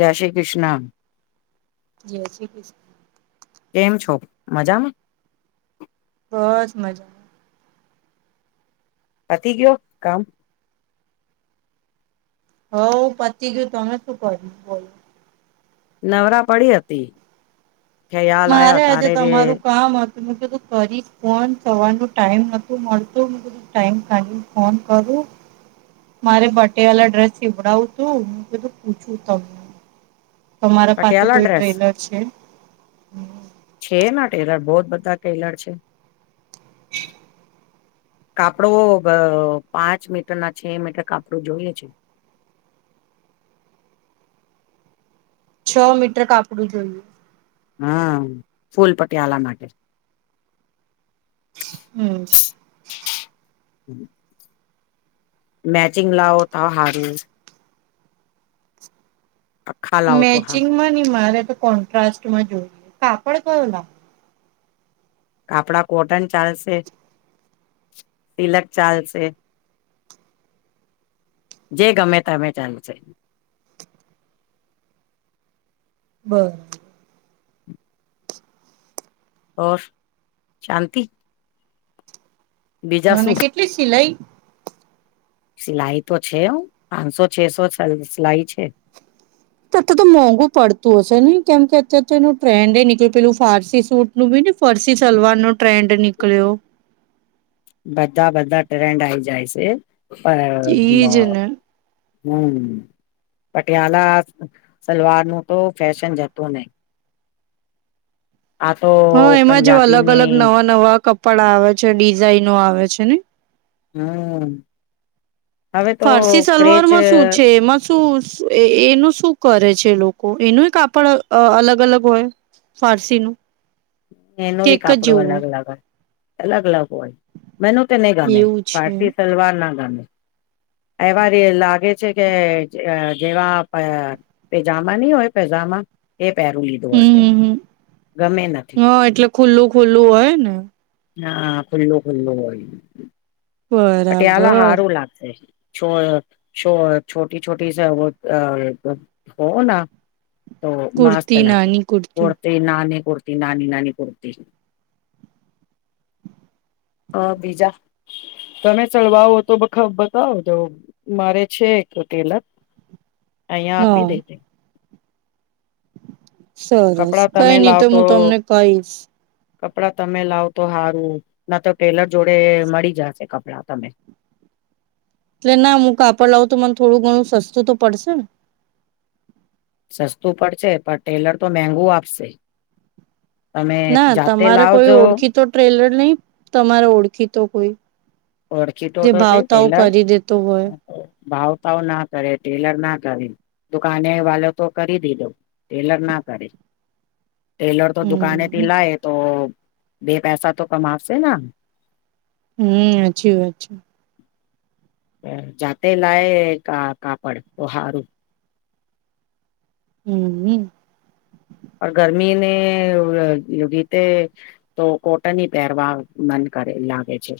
જય શ્રી કૃષ્ણ. જય શ્રી કેમ છો મજામાં? બસ મજા પતિ ગયો કામ? હવ પચી ગયું તમે શું કર્યું બોલ નવરા પડી હતી. ખ્યાલ મારે આવ્યો આજે તારે રે તમારું કામ હત તો બધું કરી ફોન થવારનો ટાઈમ નો મળતો હું બધું ટાઈમ કાઢીને ફોન કરું [unintelligible] મારે પટેવાલા ડ્રેસ એવડાવું તું હું બધું પૂછું ત તમારા પાસે પટિયાલા કોઈ ટ્રેલર છે? છેના ટેલર બહ જ બધા ટેલર છે [inaudible] કાપડો પાંચ મીટર ના છે મીટર કાપડું જોઈએ છે. છ મીટર કાપડું જોઈએ. હમ્મ ફૂલ પટિયાળા માટે. હમ્મ હમ્મ મેચિંગ લાો ત હારું. આખા લાવો તો હારું મેચિંગમાં ની મારે તો કોન્ટ્રાસ્ટમાં જોઈએ કાપડ કયો લાગે આપડા કોટન ચાલશે સિલક ચાલશે. જે ગમે તમે ચાલશે [inaudible] બ ઓર શાંતિ બીજા મને શું કેટલી સિલાઈ સિલાઈ તો છેું પાંચસો છસો સિલાઈ છે. તો તો તો મોંઘુ પડતું હશે નને કેમ કે અત્યારે તો એનું ટ્રેન્ડ એ નીકળી પેલું ફારસી સૂટનું બી ફરશ સલવાર નો ટ્રેન્ડ નીકલ્યો બધા બધા ટ્રેન્ડ આઈ જાય છે. એજ ને [unintelligible] હમ્મ પટિયાલા સલવાર નું તો ફેશન જતું નહી. આ તો હા એમાં જે અલગ અલગ પંજાબીની નવા નવા કપડા આવે છે ડિઝાઇનો આવે છે ને. હમ્મ ફારસી સલવાર માં શું છે એમ. શું એનું શું કરે છે લોકો એનું કાપડ અલગ અલગ હોય? ફારસીનું. એનો કે ભી એક જ કાપડો અલગ જેવું અલગ હોય, અલગ અલગ. મેનુ કેને હોય ગમે એવું છે ફારતી સલવાર ના ગમે. એવા લાગે છે કે, જેવા પાયજમા ની હોય પેજા. એ પહેરું લીધું હમ હોજે હમ ગમે નથી. હા એટલે ખુલ્લું ખુલ્લું હોય ને. હા, ખુલ્લો-ખુલ્લો હોય, પટિયાલા બરાબર સારું લાગશે. છ છ છોટી છોટી હો ના. તો માસ્ત કુર્તી લાગે નાની કુર્તી ઓરતે નાને. કુરતી નાની નાની કુરતી. હા, બીજા. તમે ચળવાવો તો બતાવોજ મારે છે એક ટ્રેલર. અહીયા આપી હા દે છે. સરસ કપડા કંઈ તમે નહીં તો હું, તમને કહીશ. કપડાં તમે લાવ તો સારું, ના તો ટેલર જોડે મળી જશે કપડા તમે? [unintelligible] એટલે ના, હું કાપડ લાવું તો મને થોડું ઘણું સસ્તું તો પડશે ને. સસ્તું પડશે, પણ ટેલર તો મેધુ આપશે. તમે ના, જાતે તમારે કોઈ લાવજો ઓળખી તો ટ્રેલર નઈ? તમારે ઓળખી તો. ઓળખીતો જે તો છે ભાવતાઓ ટેલર. કરી દેતો હોય ભાવ ભાવ ના કરે ટેલર ના કરે. દુકાને વાલો તો કરી દીધો ટેલર ના કરે. ટેલર તો દુકાનેથી હમ લાય, તો બે પૈસા તો કમાશે ના. હમ, સાચી વાત છે. જાતે લાય કા કાપડ તો હારું. હમ હ [unintelligible] ગરમીને લીધે તો કોટન હ પહેરવા મન. લે છે,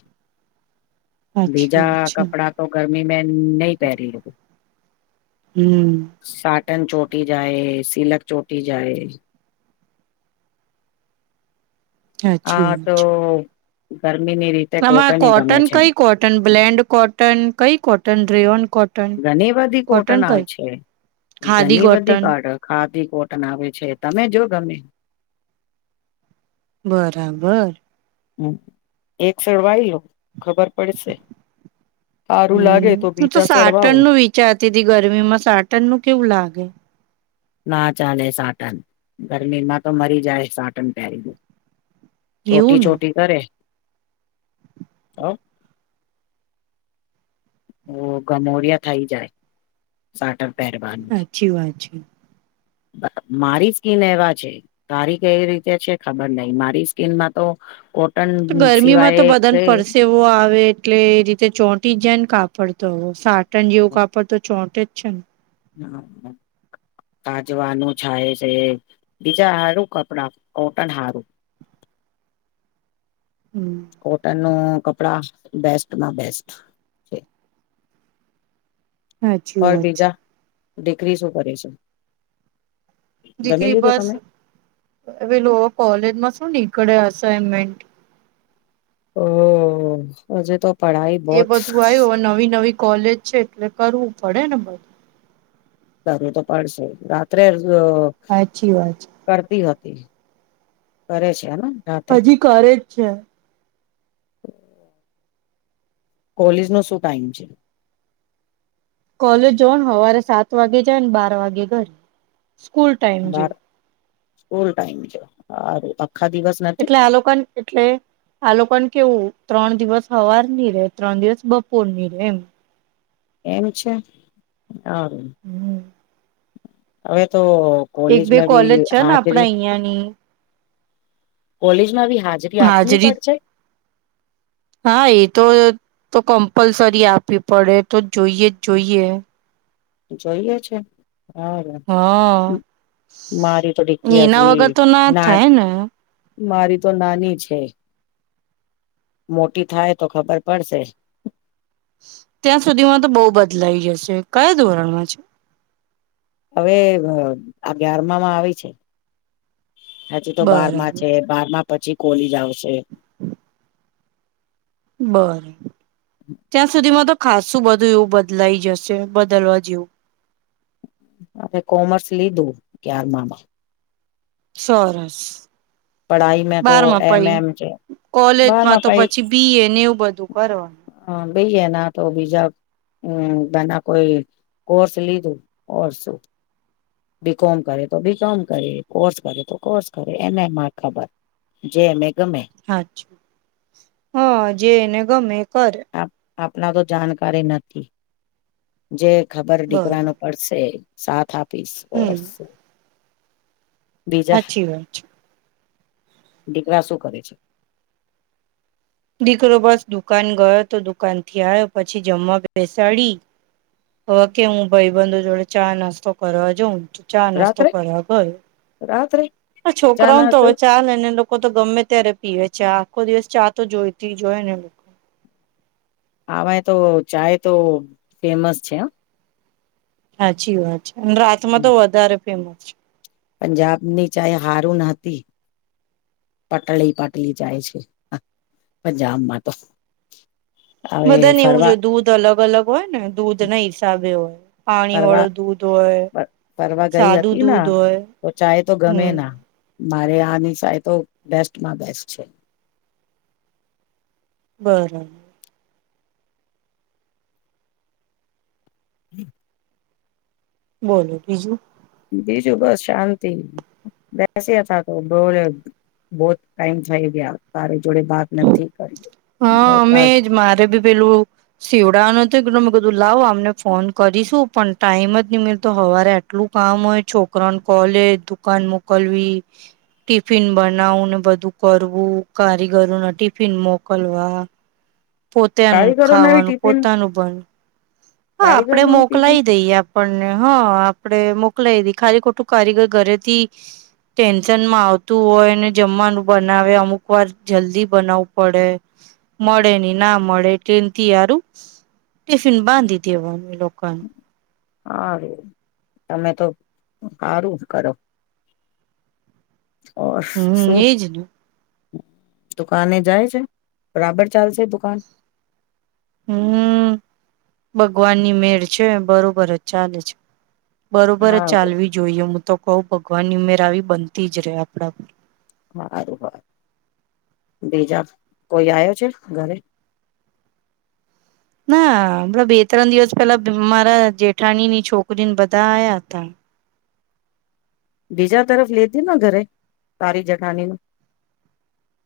સાચી બીજા વાત છે કપડા તો ગ મે નહીં પહેરે, લોકો. હમ. કોટન ચોટી જાય, સિલક ચોટી જાય. [unintelligible] સાચી હા, વાત તો છે ઘર આમાં કોટન કંઈ, કોટન બ્લેન્ડ, કોટન કંઈ કોટન રિયોન કોટન. ઘણી બધી કોટન આવે છે, ખાદી ઘણી બધી કોટન કટ. કોટન આવે છે, તમે જો ગમે બરાબર. હ, એક સડવાય લો. ખબર પડશે, હા. હમ, હું તો સાટણ નું વિચારતી હતી. ગરમીમાં સાટણ નું કેવું લાગે? ના, ચાલે સાટન? ગરમીમાં તો મરી જાય સાટન પહેરી દું એવું ચોટી ને ચોટી કરે ચ ઓ ગમોરિયા થઈ જાય સાટક સાચી વાત છે. મારી સ્કીિન એવા છે, તારી કેવી રીતે છે ખબર નહિં. મારી સ્કીિનમાં તો ક [unintelligible] તો ગરમીમાં તો બદન પરસેવો આવે. એટલે એ રીતે ચોંટી જ જાય ને, કાપડ તો સાટન જેવું કાપડ તો ચોંટે જ છે ને. હમ [unintelligible] કાજવાનું જાય છે, બીજા હારું કપડા કોટન હારું. હમ કોટન ન કપડા બેસ્ટમાં બેસ્ટ છે. સાચી પણ વાત છે. બીજા દીકરી શું કરે છે જમી દીકરી લીધું બસ તમે હવે લો કોલેજમાં શું ની કડ અસાઇનમેન્ટ હ હજ તો પઢાઈ એ બહોત બધું આવ્યું નવી નવી કોલેજ છે એટલે કરવું પડે ને બધું કરવુ તો પડશે રાત્રે સાચી વાત છે. કરતી હોતી કરે છે. હેને હજી ઘરે જ છે. હમ કોલેજ નો શું ટાઈમ છે. કોલેજ જ ને સવારે સાત વાગે જાય ને બાર વાગે ઘરે સ્કૂલ ટાઈમ જવ. બાર સ્કૂલ ટાઈમ છે હ એટલે આલોકન એટલે આલોકન કેવું ત્રણ દિવસ હવાર ની રહે ત્રણ દિવસ બપોર ની ર રહે એમ એમ છે હમ હવે તો એક બે કોલેજમાં કોલેજ ભી છે ને આપડા હાજરી અહિયાંની કોલેજમાં બ હાજરી આપવી પડશે. હા એ તો તો કમ્પલસરી આપવી પડે તો જોઈએ જ જોઈએ. જોઈએ છે હ હા મારી તો ડિકરી એના હજી વગર તો ના થાય ને. મારી તો નાની છે. મોટી થાય તો ખબર પડશે. ત્યાં સુધીમાં તો બહ બદલાઈ જશે કયા ધોરણમાં છે. હવે અગયારમામાં આવી છે. હજુ તો બારમાં બરાબર છે બાર પછી કોલીજ આવશે. બરાબર ત્યાં સુધીમાં તો ખાસું બધું એવું બદલાઈ જશે બદલવા જેવું. આપે કોમર્સ લીધું ગ્યાર મામાં સરસ [unintelligible] પડાઈ મે તો બારમાં એમ પઈ એમ છે. કોલેજમાં બારમાં તો પાઈ પછી બી એ ને એવું બધું કરવાનું બી એ ના તો બીજા હમ તા ના કોઈ કોર્સ લીધું ઓર શું બીકોમ કરે તો બીકોમ કરે કોર્સ કરે તો કોર્સ કરે એને એમાં ખબર જે મે હા અચ્છા હા જે એને ગમે એ કરે આપના તો જાણકારી નથી જે ખબર બરાબર. દીકરા ને પડશે સાથ આપીશ ઓર હમ શું હાચી વાત છે દીકરા શું કરે છે દીકરો બસ દુકાન ગયો તો દુકાન થી આયો પછી જમવા બેસાડી હવે કે હું ભાઈબંધો જોડે ચા નાસ્તો કરવા જોઉં તો ચા નાસ્તો રાત્રે કરવા ગયો રાત્રે આ ચા છોકરાઓને તો નાસ્તો હવે ચાલે ને લોકો તો ગમે ત્યારે પીવે છે ચા આખો દિવસ ચા તો જોઈતી જ હોય ને લોકો ને આમાંય તો ચાય તો ફેમસ છે એમ સાચી વાત છે અને રાતમાં તો વધારે ફેમસ પંજાબની ચાહે હારુ, ના હતી. પટળી, પટલી ચાય છે, પંજાબમાં તો હવે બધા ને એવું જ ફરવા હોય, દૂધ અલગ અલગ હોય, ને દૂધ ના હિસાબે, હોય પાણી વાળુ ફરવા દૂધ હોય, ફરવા ગઈ સાદુ હતી ને દૂધ હોય. તો, ચાય તો ગમે હમ ના? મારે આની સાય તો, બેસ્ટમાં બેસ્ટ છે. બરા [inaudible] બોલો બીજું બીજું બસ, શાંતિ બેસ્યા હતા તો બઉ બહોત ટાઈમ થઈ ગયા તારી જોડે બાત નથી કરી હા અમે જ મારે ભી પેલું સીવડાવાનું તો એકદમ મે કીધું લાવ અમને ફોન કરીશું પણ ટાઈમ જ, નહી મળતો હવારે આટલું કામ હોય છોક કરાન કોલેજ દુકાન મોકલવી ટિફિન બનાવું ને બધું કરવું કારીગરોના ટિફિન મોક મોકલવા પોતેનું કારીગરો ન ખાવાનું, ટિફિન પોતાનું બન હા કારીગર આપડે નું ટિફિન મોકલાય દઈએ આપણને હા આપડે મોકલાયદી ખાલી, ખોટું કારીગર ઘરેથી ટેન્શનમાં આવતું હોય ને જમવાનું બનાવે અમુક વાર જલ્દી બનાવવું પડે મળે ને ના મળે, ટેનથી હારુ ટિફિન બાંધી દેવાનું લોકનું હા અવે તમે તો હારુ કરો અ હમ શું એજ ને દુકાને જાય છે, બરાબર ચાલશે દુકાન હમ ભગવાનની મેળ છે બરોબર જ ચાલે છે. બરોબર જ હારું ચાલવી, જોઈએ હું તો કઉ ભગવાનની ઉમેર આવી બનતી જ રે આપડા પર હારુ હાર બીજા કોઈ આયો છે, ઘરે [inaudible] ના હમણા બે ત્રણ દિવસ પેલા, મારા જેઠાણી ની છોકરીને બધા આયા હતા બીજા તરફ લેતી ને ઘરે તારી જેઠાનીનું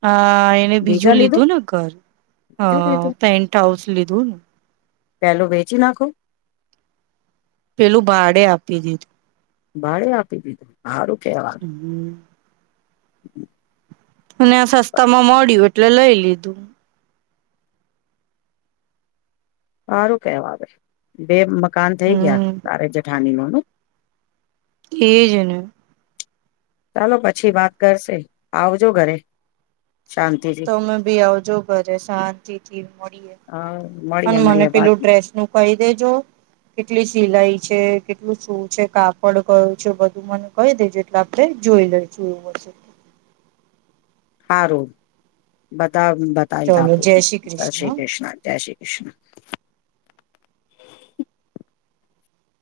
હા, એને બીજું લીધું ને ઘર બીજું હા, લીધું પેન્ટહાઉસ લીધું ને પેલું વેચી નાખો પેલું ભાડે આપી દીધું ભાડે આપી દીધું હારું કેવા હમ, અને આ સસ્તા માં મળ્યું, એટલે લઈ લીધું હારું કેવા, આવે બે મકાન થઇ ગયા હમ તારે જઠાનીઓનું એજ ને ચાલો, પછી વાત કરશે આવજો ઘરે શાંતિથી તમે ભી આવજો ઘરે, શાંતિ થી મળીએ હા મળીએ હનુમાનને મળીએ વાત પેલું ડ્રેસ નું કહી દેજો કેટલી સિલાઈ છે, કેટલું સું છે કાપડ કયું છે બધું મને કઈ દે, જેટલે આપણે જો જોઈ લે જોયું હા હારું બ બતાઈદાપૂર્, જય શ્રી કૃષ્ણ, જય શ્રી કૃષ્ણ